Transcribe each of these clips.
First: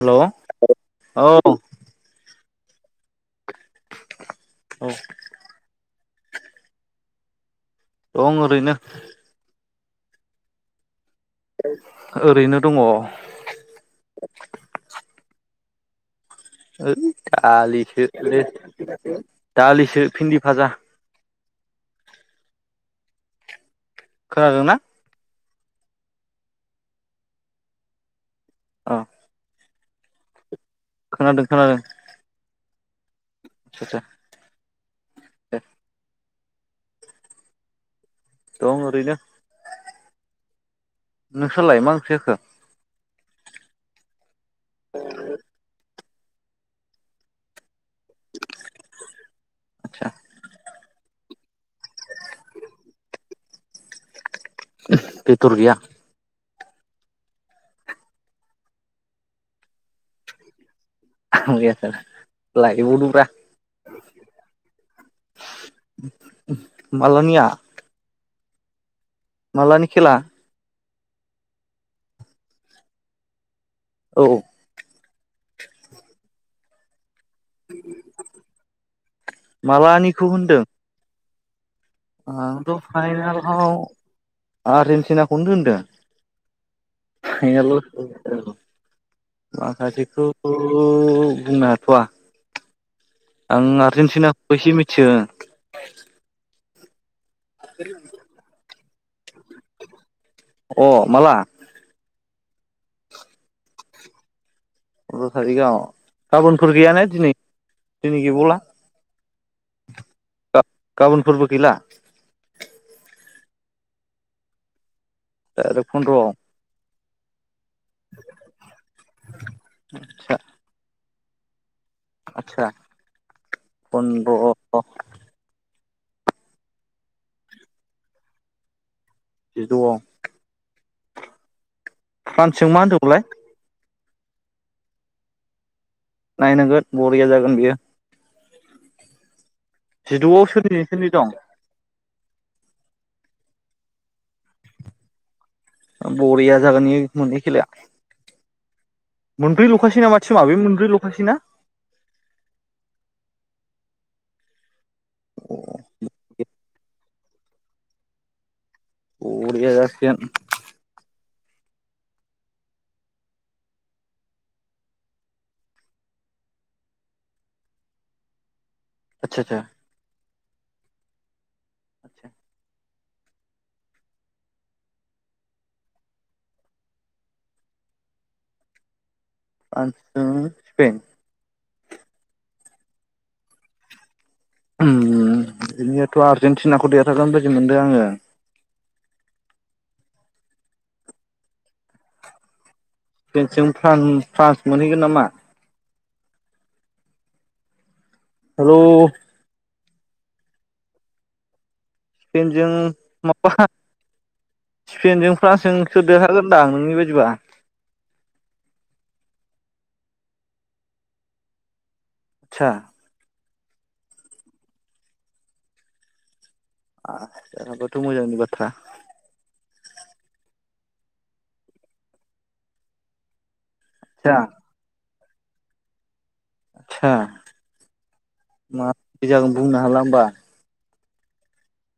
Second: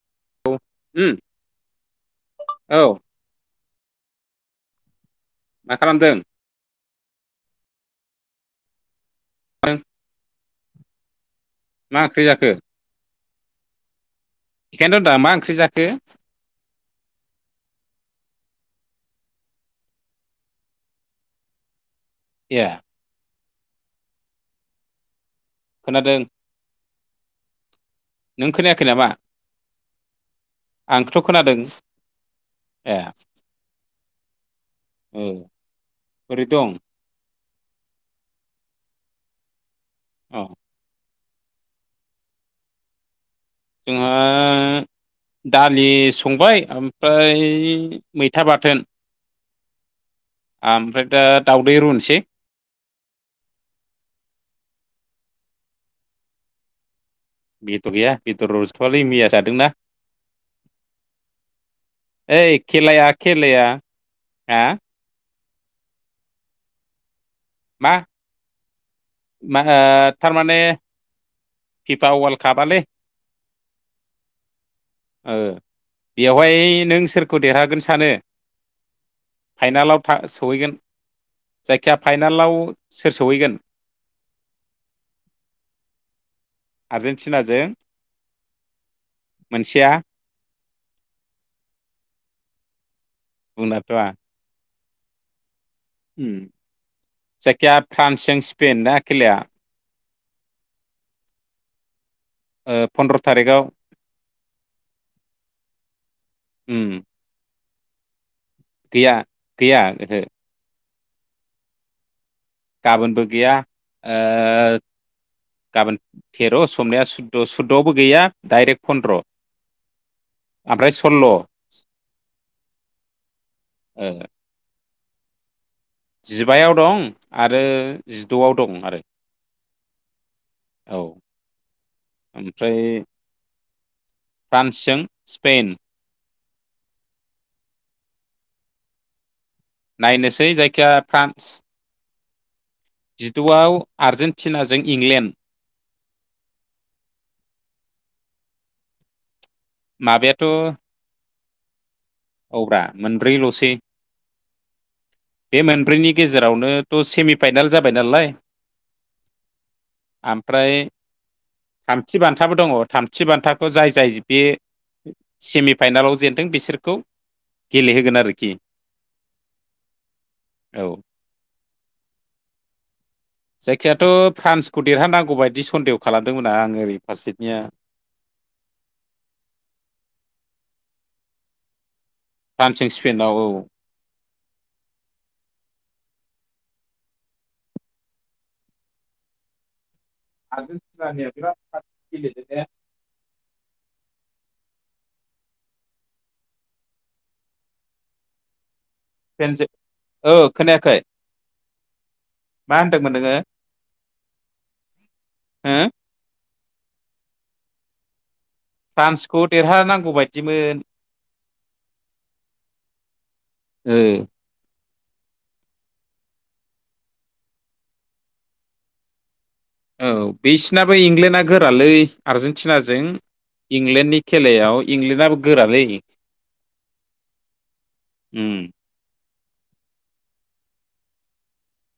Hello औ उम औ। औ। औ। मा खालामदों? दं ओरैनो। [unintelligible] मा ओंख्रि जाखो ओरैनो दङ। खेनथ' दा मा ओंख्रि जाखो? ओ दालिसो ओ दालिसो भिन्दि भाजा। ए खोनादोंना? खोनादों। नों खोनायाखै अ नामा? आंथ' खोनादों ए। आदसा औ दे बोरै दं? दं ओरैनो औ। नोंस्रालाय मा ओंख्रि जाखो? जोंहा दालि संबाय ओमफ्राय मैथा बाथोन आदसा ओमफ्राय दा दाावदै रुनोसै बेदर गैया बेदर गैया बेदर रसवालै मैया जादोंना। ओइ खेलाया लायबावदोब्रा खेलाया हा? मालानिया? मा माहो मालानि खेला थारमाने पि पा ववाल खाबालै औ बेवहाय नों सोर खौ देरहागोन सानो फाइनालाव फा मालानिखौ होनदों सौहैगोन जायखिजाया फाइनालाव आंथ' सोर सौहैगोन? आंहा रेनटिनाखौनो दोन्दों। आर्जेेनटिनाजों मोनसेया [unintelligible] खौ बुंनो हाथवा आं बुंनाथ'आ आर्जेनटिना। बैसो मिथिगोन। जायखिया फ्रान्सजों स्पेन खेलाया। अ माला ओ-फनन्द्र थारिखाव। फन्द्र थारिखआव गाबोनफोर गैय उम ने दिनै दिनै गैबावला। गैया गैया ओहो। गाबोनफोरबो गैला। गाबोनबो गैया डाइरेक्ट ओ-गाबोन फन्द्रआव थेर समनिया सुद द सुदआवबो गैया दडाइरेक्ट फनन्द्र ओमफ्राय सल्ल। आतसा फन्द्र जिबायाव दं आरो जिदआव दं आरो। जिदआव औ फ्रान्सजों मा ओमफ्राय होनदोंमोनलाय। फ्रान्सजों स्पेन। नायनांगोन बरिया जागोन बियो। जिद'आव नायनोसै सोरनि जायखिया सोरनि दं फ्रान्स जिदआव आर्जेेनटिनाजों इंलेण्ड। बरिया जागोन एयो मोननै खेलाया मोनब्रै लख [unintelligible] माबायाथ' टिमा बे मोनब्रै लखासैना? औब्रा मोनब्रैलसै बे मोनब्रैनि गेजेरावनो। थ सेमिफाइनेल जाबाय नालाय। बरिया जासिगोन ओमफ्राय थामथि बान्थाबो दङ थामथि बान्थाखौ जाय जाय बे सेमि फाइनेलाव जेनदों बिसोरखौ। गेलेहोगोन आरोखि। आतसा आसा औ आतसा जायखियाथ फ्रान्सखौ देरहानांगौ बायदि सन्देह खालामदोंमोना आं ओरै फारसेनिया। फ्रान्स दो स्पेेन फ्रान्स जों स्पेन्दआव औ औ। उम बिनिखायथ आर्जेेनटिनाखौ देरहागोन बायदि मोनदों आङो। आजेन्टिनानिया बिराद फास गेलेदोदे। स्पेन जों फ्रान्स फ्रान्स मोनहैगोन नामा। हेलौ पेनज ओ खोनायाखै? स्पेनजों मा होनदोंमोन नोङो माबा स्पेनजों हो फ्रान्सजों। देरहागोनदां नोंनि बायदिबा। फ्रान्सखौ देरहानांगौ बायदिमोन। सा ओ आ देरहाबाथ मोजांनि बाथ्रा। औ बिसिनाबो इंलेण्डआ गोरालै आरजेेनटिनाजों इंलेण्डनि आदसा खेलायाव। इंलेण्डआबो गोरालै। आदसा उम माबादि जागोन बुंनो हाला हबा।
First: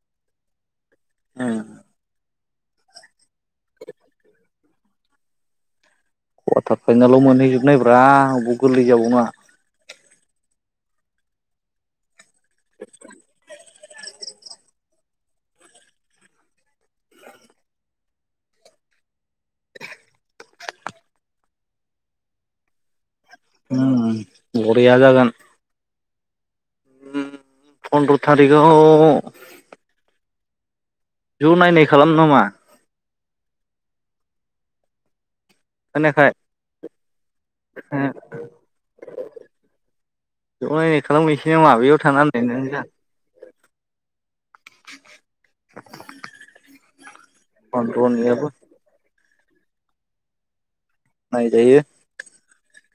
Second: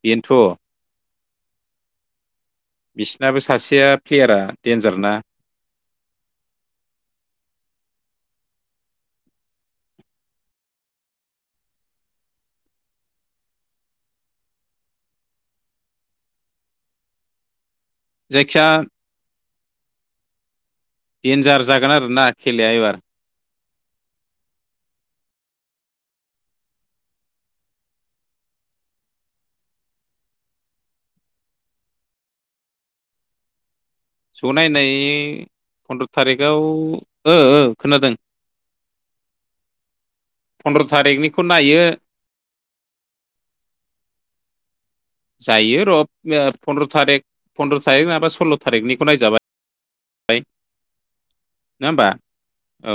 बेनोथ। औ बिसिनाबो सासेया प्लेयारा डेन्जारना। कवारटार फाइनेलाव मोनहैजोबनायब्रा अबाव गोरलै जाबावनो। जायखिया डेन्जार जागोन आरो ना खेलाया एबार। बरिया जागोन। फनद्र थारिगाव ज' नायनाय खालामनो नामा? ज' नायनाय फन्द्र' खोनायाखै थारिगाव ओ ओ खोनादों। ज' फन्द्र' नायनाय थारिखनिखौ खालामनोसै नामा नायो बैयाव थांना [unintelligible] जायो र' फन्द्र' थारिख फन्द्र' थारिख नङाबा फन्द्र'नियाबो सल्ल' थारिखनिखौ नायजाबाय। बाय। नायजायो। नङा होमबा औ।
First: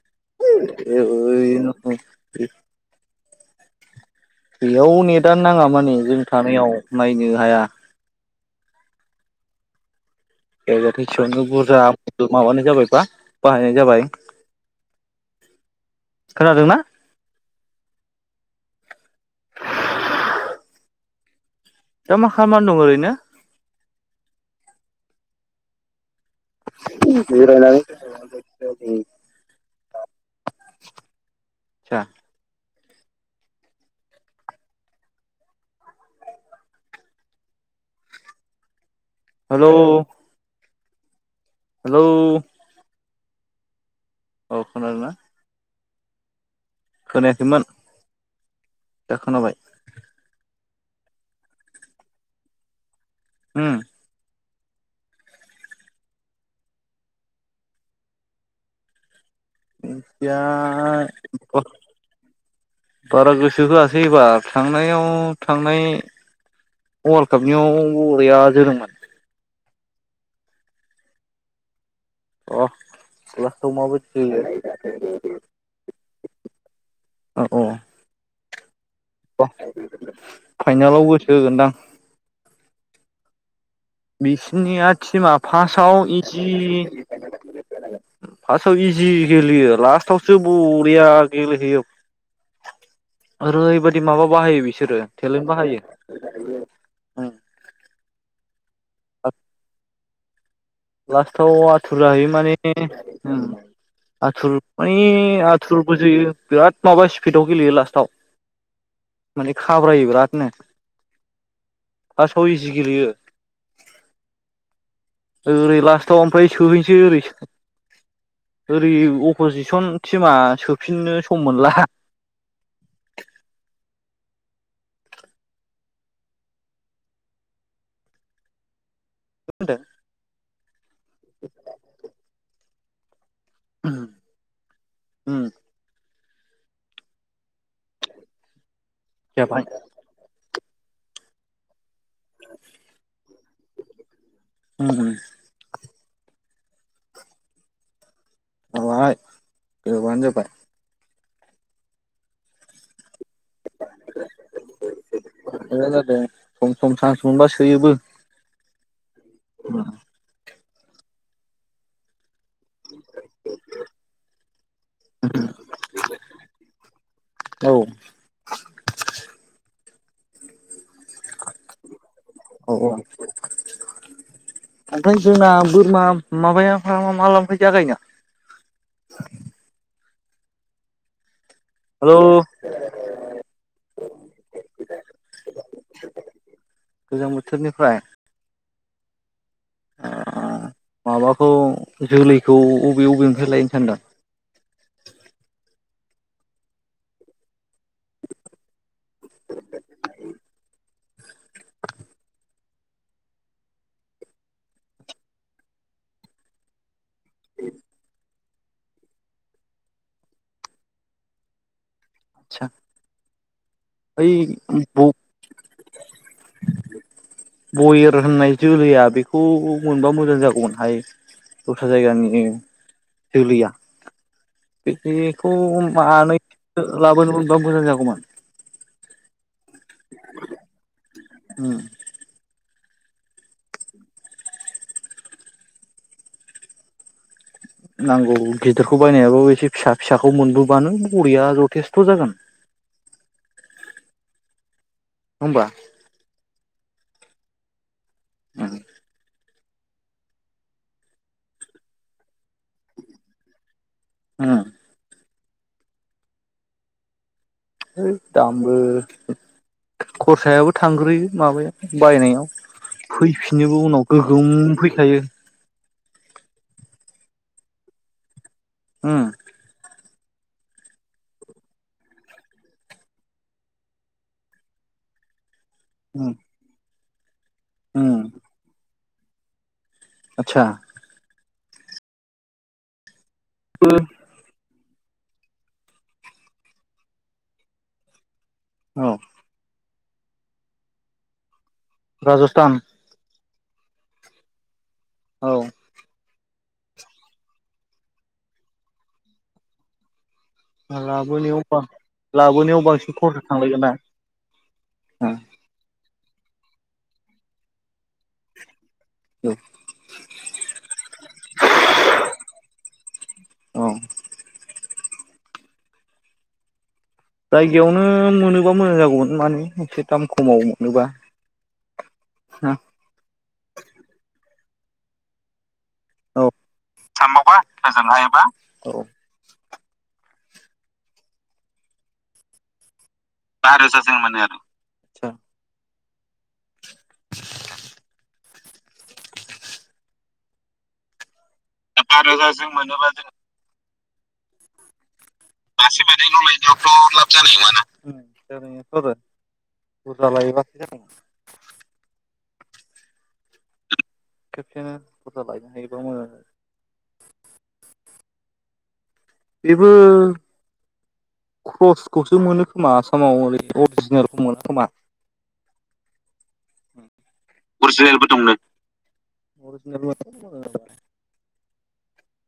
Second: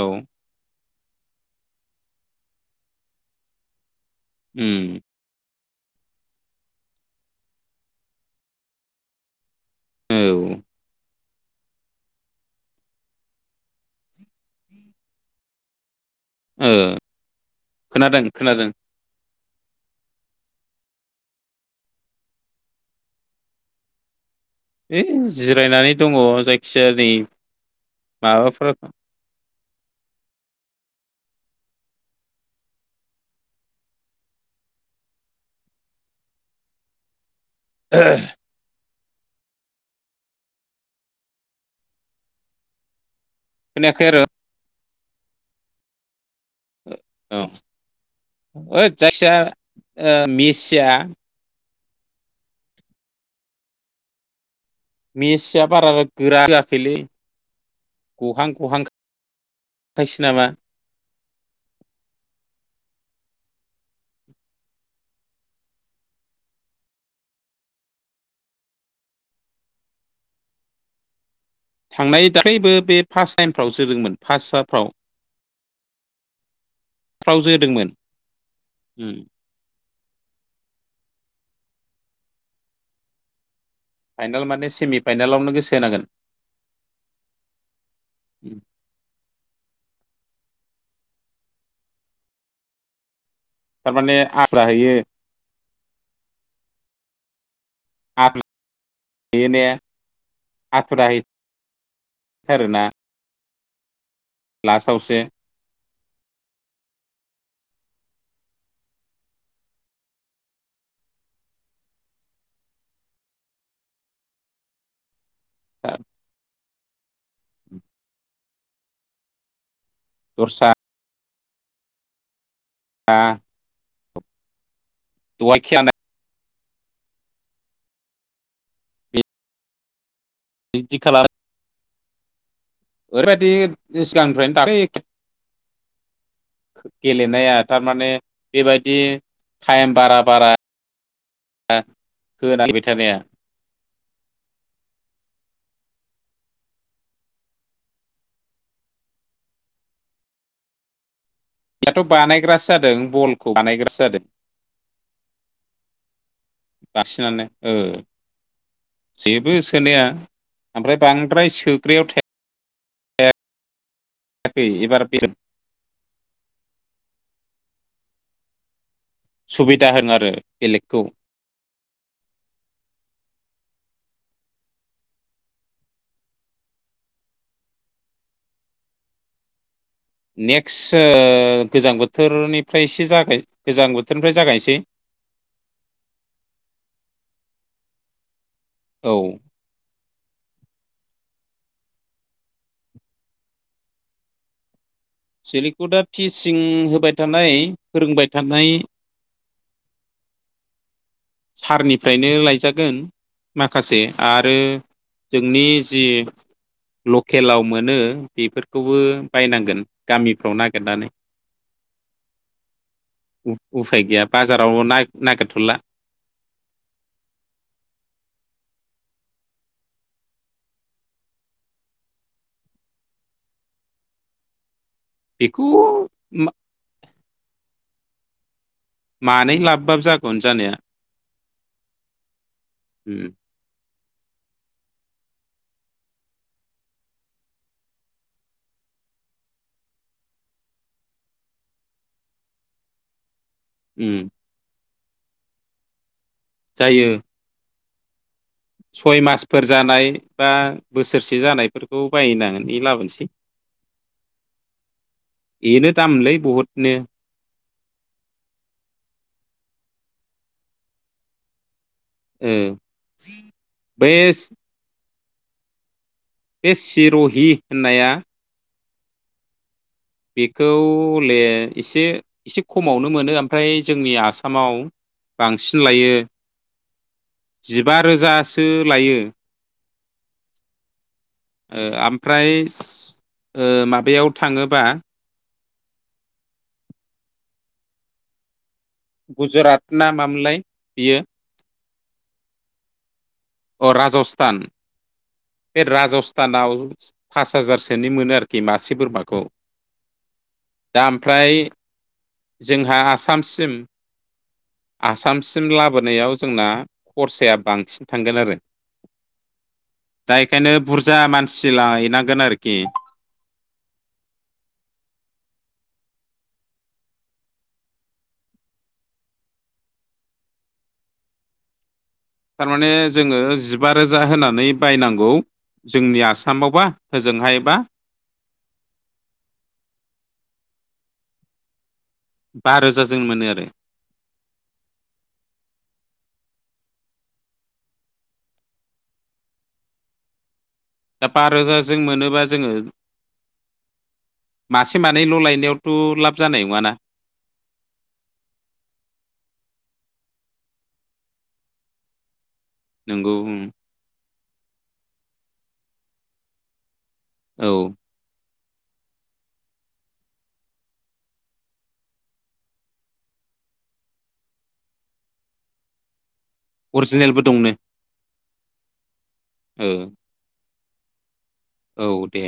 [unintelligible] बेयाव उम नेटानो नाङा माने जों थानायाव नायनो हाया। औ। [unintelligible] एसेयावनो बुरजा माबानाय जाबाय बा बाहायनाय जाबाय। ओ‌ खोनादोंना खोनादों खोनादों। दा मा खालामनानै दं ओरैनो। ओइ जिरायनानै दङ। जायखिजाया नै जिरायनानै माबाफोर [unintelligible] [inaudible] हेलौ? हेलौ? खोनायाखै आरो? औ खोनादोंना? औ खोनायाखैमोन ओइट दा खोनाबाय जायसिया मेसिया हम। मेचिया बारा गोरा जोयाखैलै गहां गहां [unintelligible] बारा गोसो होआसै एबार। थांनायाव थांनाय वर्ल्ड कापनियाव बरिया जोदोंमोन। थांनाय अ दाख्लैबो बे फार्स्ट टाइमफ्राव लास्टाव जोदोंमोन माबायदि जायो फार्स्टफ्राव। फ्राव औ जोदोंमोन। फाइनालाव गोसो होगोनदां। फाइनाल माने बिसिनिया सेमि टिमा फाइनालावनो गोसो होनांगोन फार्स्टआव इजि फार्स्टआव इजि गेलेयो लास्टावसो बरिया गेलेहैयो। ओरैबायदि थारमाने माबा बाहायो आद्रा हैयो बिसोरो टेलेन्ट बाहायो। बेयो ने। आथुरा लास्टाव आथुर जाहैयो माने हैथारोना ओम आथुर माने लास्टावसो आ थुरबो जोयो, बिराद माबा स्पिडआव गेलेयो लास्टाव। माने खाब्रायो बिरादनो फासआव इजि गेलेयो। ओरै लास्टाव ओमफ्राय सोहैसै ओरै ओरै अप'जिसन टिमा दस्रा सोफिननो सम मोनला। [inaudible] दहाय खेला ना मा होनदों? बिदि खालार ओरैबादि सिगांनिफ्रायनो [inaudible] गेलेनाया तारमाने बेबादि जाबाय थाइम बारा बारा [unintelligible] [inaudible] उम उम। [unintelligible] [unintelligible] बानायग्रासो जादों बलखौ बानायग्रासो जादो। [unintelligible] सम सम सान्स सोयोबो। सोयोबो सोनाया ओमफ्राय बांद्राय सोग्रायाव था [inaudible] [unintelligible] [inaudible] औ। सुबिदा होन आरो बेलेगखौ। [inaudible] औ औ। ओमफ्राय जोंना बोरमा माबाया फारामा मालानिफ्राय जागायनो? नेक्स्ट ओ गोजां हेलौ बोथोरनिफ्रायसो जागाय गोजां बोथोरनिफ्राय जागायनोसै। [inaudible] गोजां बोथोरनिफ्राय? औ। ओ माबाखौ जोलैखौ अबे अबे निफ्राय लायनो सानदों? सेलिकुडआ टिसिं होबाय थानाय फोरोंबाय थानाय सारनिफ्रायनो लायजागोन। माखासे आरो जोंनि जि लकेलाव मोनो बिफोरखौबो बायनांगोन गामिफ्राव नागेरनानै। सा उ-उफाय गैया बाजाराव नाय नागेरथ'ला। बयेर होननाय जोलैया बेखौ मोनबा मोजां जागौमोनहाय। दस्रा जायगानि जोलैया बे-बेखौ बेखौ मानैसो लाबोनो मोनबा मोजां जागौमोन। मानै लाबबाबो जागौमोन जानाया। उम। उम। नांगौ गिदोरखौ बायनायाबो एसे फिसा फिसाखौ मोनबोबानो बरिया जथेस्थ' जागोन। उम। होमबा? जायो। उम सय मासफोर जानाय बा बोसोरसे जानायफोरखौ बायनानै लाबोनोसै। [inaudible] उम। बेनो दामलै बहुदनो। है दामबो खरसायाबो थांग्रोयो माबाया। बायनायाव ओ फैफिनोबो उनाव बे गोगोम फैखायो। बे सिर'हि होननाया उम। बेखौले इसे इसे खमावनो मोनो ओमफ्राय जोंनि आसामाव बांसिन लायो उम जिबा उम रोजासो लायो। आतसा। [inaudible] ओ आमफ्रायस ओ माबायाव थाङोबा औ। गुजरात ना मामोनलाय बियो? राजस्थान। अ राजस्थान। औ। बे राजस्थानाव पास हाजारसोनि मोनो आरोखि मासे बोरमाखौ। दा ओमफ्राय लाबोनायाव बा लाबोनायाव जोंहा बांसिन खरसा आसामसिम थांलायगोन ना। जों लाबोनायाव जोंना खरसाया बांसिन थांगोन आरो। औ। दा इखायनो बुरजा मानसि लाहैनांगोन आरोखि। औ। जायगायावनो मोनोबा मोजां जागौमोन माने एसे दाम खमाव मोनोबा। थारमाने जोङो जिबा रोजा होनानै बायनांगौ। जोंनि आसामावबा होजोंहायबा। हायाबा। बारोजा जों मोनो आरो। रोजा जों मोनो आरो आतसा [inaudible] दा बा रोजाजों दा बा मोनोबा रोजाजों जोङो मोनोबा जों मासे मानैल' लायो। मासे मानैल' लायनायावथ' लाब जानाय नङाना जागोन थ' आरो बुरजा लायोबासो जों नोंगौ उम खेबसेनो बुरजा लायनो हायोबा मोजां आरो औ बेबो क्रसखौसो मोनो खोमा आसामाव ओरै अरिजिनेलखौ मोना खोमा अरजिनेलबो दंनो अरजिनेलबो दंनो औ अरिजिनेलबो औ दे